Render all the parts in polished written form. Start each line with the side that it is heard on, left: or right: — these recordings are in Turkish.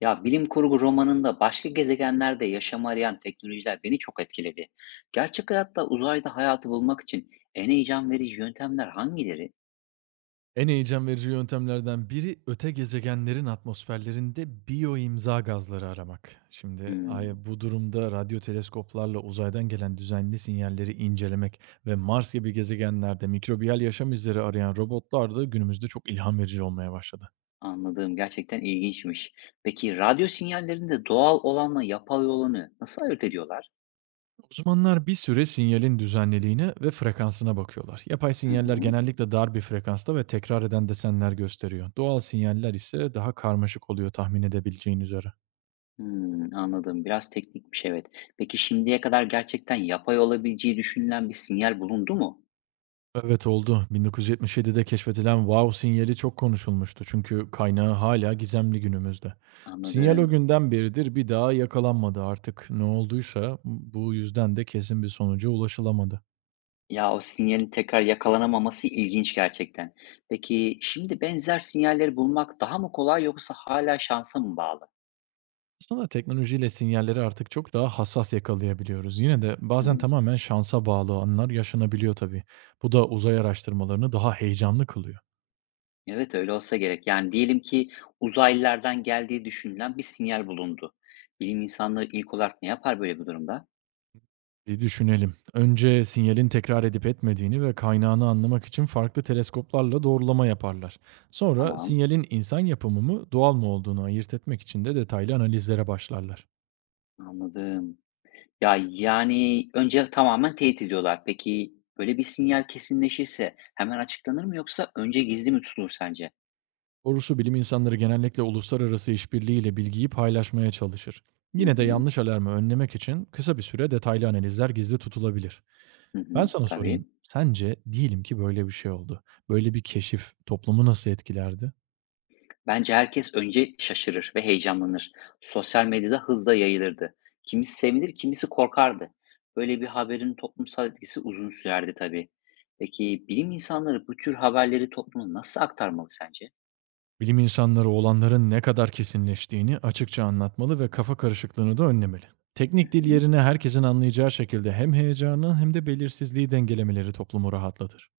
left: Ya bilim kurgu romanında başka gezegenlerde yaşam arayan teknolojiler beni çok etkiledi. Gerçek hayatta uzayda hayatı bulmak için en heyecan verici yöntemler hangileri?
right: En heyecan verici yöntemlerden biri öte gezegenlerin atmosferlerinde biyoimza gazları aramak. Şimdi
left: Hmm,
right: ay bu durumda radyo teleskoplarla uzaydan gelen düzenli sinyalleri incelemek ve Mars gibi gezegenlerde mikrobiyal yaşam izleri arayan robotlar da günümüzde çok ilham verici olmaya başladı.
left: anladığım gerçekten ilginçmiş. Peki radyo sinyallerinde doğal olanla yapay olanı nasıl ayırt ediyorlar?
right: Uzmanlar bir süre sinyalin düzenliliğine ve frekansına bakıyorlar. Yapay
left: Hı
right: sinyaller
left: hı.
right: genellikle dar bir frekansta ve tekrar eden desenler gösteriyor. Doğal sinyaller ise daha karmaşık oluyor tahmin edebileceğin üzere.
left: Hmm, anladım. Biraz teknikmiş, evet. Peki şimdiye kadar gerçekten yapay olabileceği düşünülen bir sinyal bulundu mu?
right: Evet oldu. 1977'de keşfedilen Wow sinyali çok konuşulmuştu. Çünkü kaynağı hala gizemli günümüzde. Sinyal o
left: Anladım.
right: günden beridir bir daha yakalanmadı artık. Ne olduysa bu yüzden de kesin bir sonuca ulaşılamadı.
left: Ya, o sinyalin tekrar yakalanamaması ilginç gerçekten. Peki, şimdi benzer sinyalleri bulmak daha mı kolay yoksa hala şansa mı bağlı?
right: Aslında teknolojiyle sinyalleri artık çok daha hassas yakalayabiliyoruz. Yine de bazen
left: Hımm.
right: tamamen şansa bağlı anlar yaşanabiliyor tabii. Bu da uzay araştırmalarını daha heyecanlı kılıyor.
left: Evet, öyle olsa gerek. Yani, diyelim ki uzaylılardan geldiği düşünülen bir sinyal bulundu. Bilim insanları ilk olarak ne yapar böyle bir durumda?
right: Bir düşünelim. Önce sinyalin tekrar edip etmediğini ve kaynağını anlamak için farklı teleskoplarla doğrulama yaparlar. Sonra
left: Tamam,
right: sinyalin insan yapımı mı, doğal mı olduğunu ayırt etmek için de detaylı analizlere başlarlar.
left: anladım. Ya, yani, önce tamamen teyit ediyorlar. Peki, böyle bir sinyal kesinleşirse hemen açıklanır mı yoksa önce gizli mi tutulur sence?
right: Doğrusu bilim insanları genellikle uluslararası işbirliğiyle bilgiyi paylaşmaya çalışır.
left: Hı
right: Yine de
left: hı.
right: yanlış alarmı önlemek için kısa bir süre detaylı analizler gizli tutulabilir.
left: Hı
right: Ben
left: hı.
right: sana sorayım.
left: Tabii.
right: Sence diyelim ki böyle bir şey oldu. Böyle bir keşif toplumu nasıl etkilerdi?
left: Bence herkes önce şaşırır ve heyecanlanır. Sosyal medyada hızla yayılırdı. Kimisi sevinir, kimisi korkardı. Böyle bir haberin toplumsal etkisi uzun sürerdi tabii. Peki bilim insanları bu tür haberleri topluma nasıl aktarmalı sence?
right: Bilim insanları olanların ne kadar kesinleştiğini açıkça anlatmalı ve kafa karışıklığını da önlemeli. Teknik
left: Hı.
right: dil yerine herkesin anlayacağı şekilde hem heyecanı hem de belirsizliği dengelemeleri toplumu rahatlatır.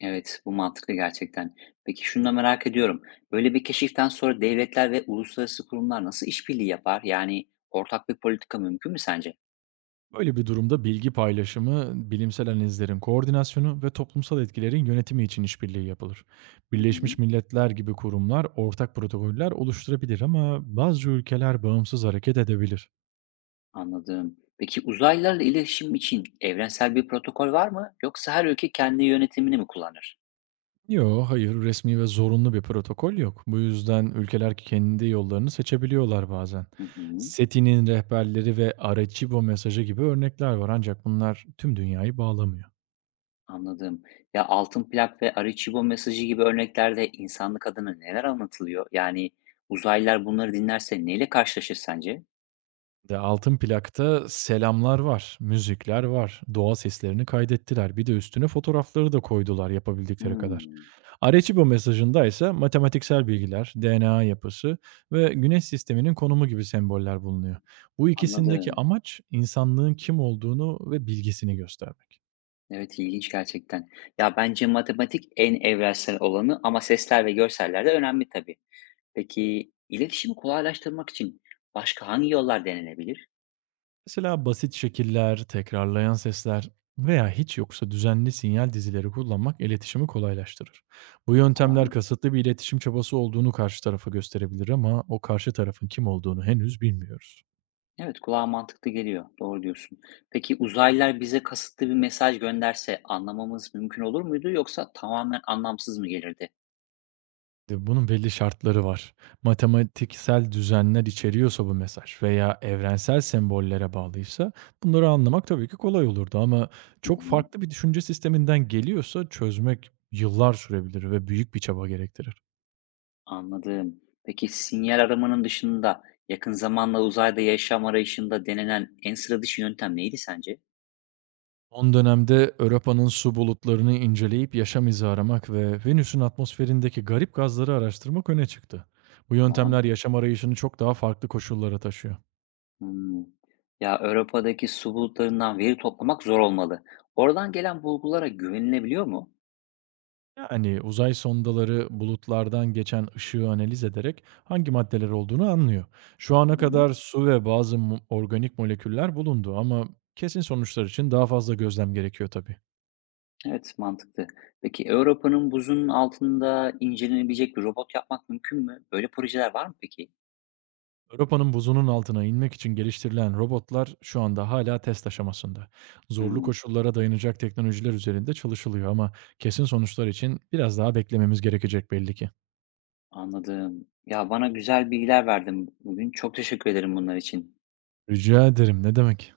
left: Evet, bu mantıklı gerçekten. Peki şunu da merak ediyorum. Böyle bir keşiften sonra devletler ve uluslararası kurumlar nasıl işbirliği yapar? Yani ortak bir politika mümkün mü sence?
right: Böyle bir durumda bilgi paylaşımı, bilimsel analizlerin koordinasyonu ve toplumsal etkilerin yönetimi için işbirliği yapılır.
left: Hı hı.
right: Birleşmiş Milletler gibi kurumlar ortak protokoller oluşturabilir ama bazı ülkeler bağımsız hareket edebilir.
left: Anladım. Peki uzaylılarla iletişim için evrensel bir protokol var mı? Yoksa her ülke kendi yönetimini mi kullanır?
right: Yo, hayır, resmi ve zorunlu bir protokol yok. Bu yüzden ülkeler kendi yollarını seçebiliyorlar bazen.
left: Hı hı,
right: SETI'nin rehberleri ve Arecibo mesajı gibi örnekler var ancak bunlar tüm dünyayı bağlamıyor.
left: anladım. Ya altın plak ve Arecibo mesajı gibi örneklerde insanlık adına neler anlatılıyor? Yani uzaylılar bunları dinlerse neyle karşılaşır sence?
right: De altın plakta selamlar var, müzikler var, doğa seslerini kaydettiler. Bir de üstüne fotoğrafları da koydular yapabildikleri kadar.
left: Hmm,
right: Arecibo mesajında ise matematiksel bilgiler, DNA yapısı ve güneş sisteminin konumu gibi semboller bulunuyor. Bu ikisindeki
left: anladım.
right: amaç insanlığın kim olduğunu ve bilgisini göstermek.
left: Evet, ilginç gerçekten. Ya bence matematik en evrensel olanı ama sesler ve görseller de önemli tabii. Peki iletişimi kolaylaştırmak için başka hangi yollar denenebilir?
right: Mesela basit şekiller, tekrarlayan sesler veya hiç yoksa düzenli sinyal dizileri kullanmak iletişimi kolaylaştırır. Bu yöntemler
left: Tamam.
right: kasıtlı bir iletişim çabası olduğunu karşı tarafa gösterebilir ama o karşı tarafın kim olduğunu henüz bilmiyoruz.
left: Evet, kulağa mantıklı geliyor. Doğru diyorsun. Peki uzaylılar bize kasıtlı bir mesaj gönderse anlamamız mümkün olur muydu yoksa tamamen anlamsız mı gelirdi?
right: De Bunun belli şartları var. Matematiksel düzenler içeriyorsa bu mesaj veya evrensel sembollere bağlıysa bunları anlamak tabii ki kolay olurdu ama
left: Hı
right: çok
left: hı,
right: farklı bir düşünce sisteminden geliyorsa çözmek yıllar sürebilir ve büyük bir çaba gerektirir.
left: anladım. Peki sinyal aramanın dışında yakın zamanla uzayda yaşam arayışında denenen en sıra dışı yöntem neydi sence?
right: Son dönemde Europa'nın su bulutlarını inceleyip yaşam izi aramak ve Venüs'ün atmosferindeki garip gazları araştırmak öne çıktı. Bu
left: Tamam.
right: yöntemler yaşam arayışını çok daha farklı koşullara taşıyor.
left: Hmm. Ya Avrupa'daki su bulutlarından veri toplamak zor olmalı. Oradan gelen bulgulara güvenilebiliyor mu?
right: Yani uzay sondaları bulutlardan geçen ışığı analiz ederek hangi maddeler olduğunu anlıyor. Şu ana
left: Hı.
right: kadar su ve bazı organik moleküller bulundu ama kesin sonuçlar için daha fazla gözlem gerekiyor tabii.
left: Evet, mantıklı. Peki Avrupa'nın buzun altında incelenebilecek bir robot yapmak mümkün mü? Böyle projeler var mı peki?
right: Avrupa'nın buzunun altına inmek için geliştirilen robotlar şu anda hala test aşamasında. Zorlu
left: Hmm,
right: koşullara dayanacak teknolojiler üzerinde çalışılıyor ama kesin sonuçlar için biraz daha beklememiz gerekecek belli ki.
left: anladım. Ya bana güzel bilgiler verdin bugün. Çok teşekkür ederim bunlar için.
right: Rica ederim, ne demek.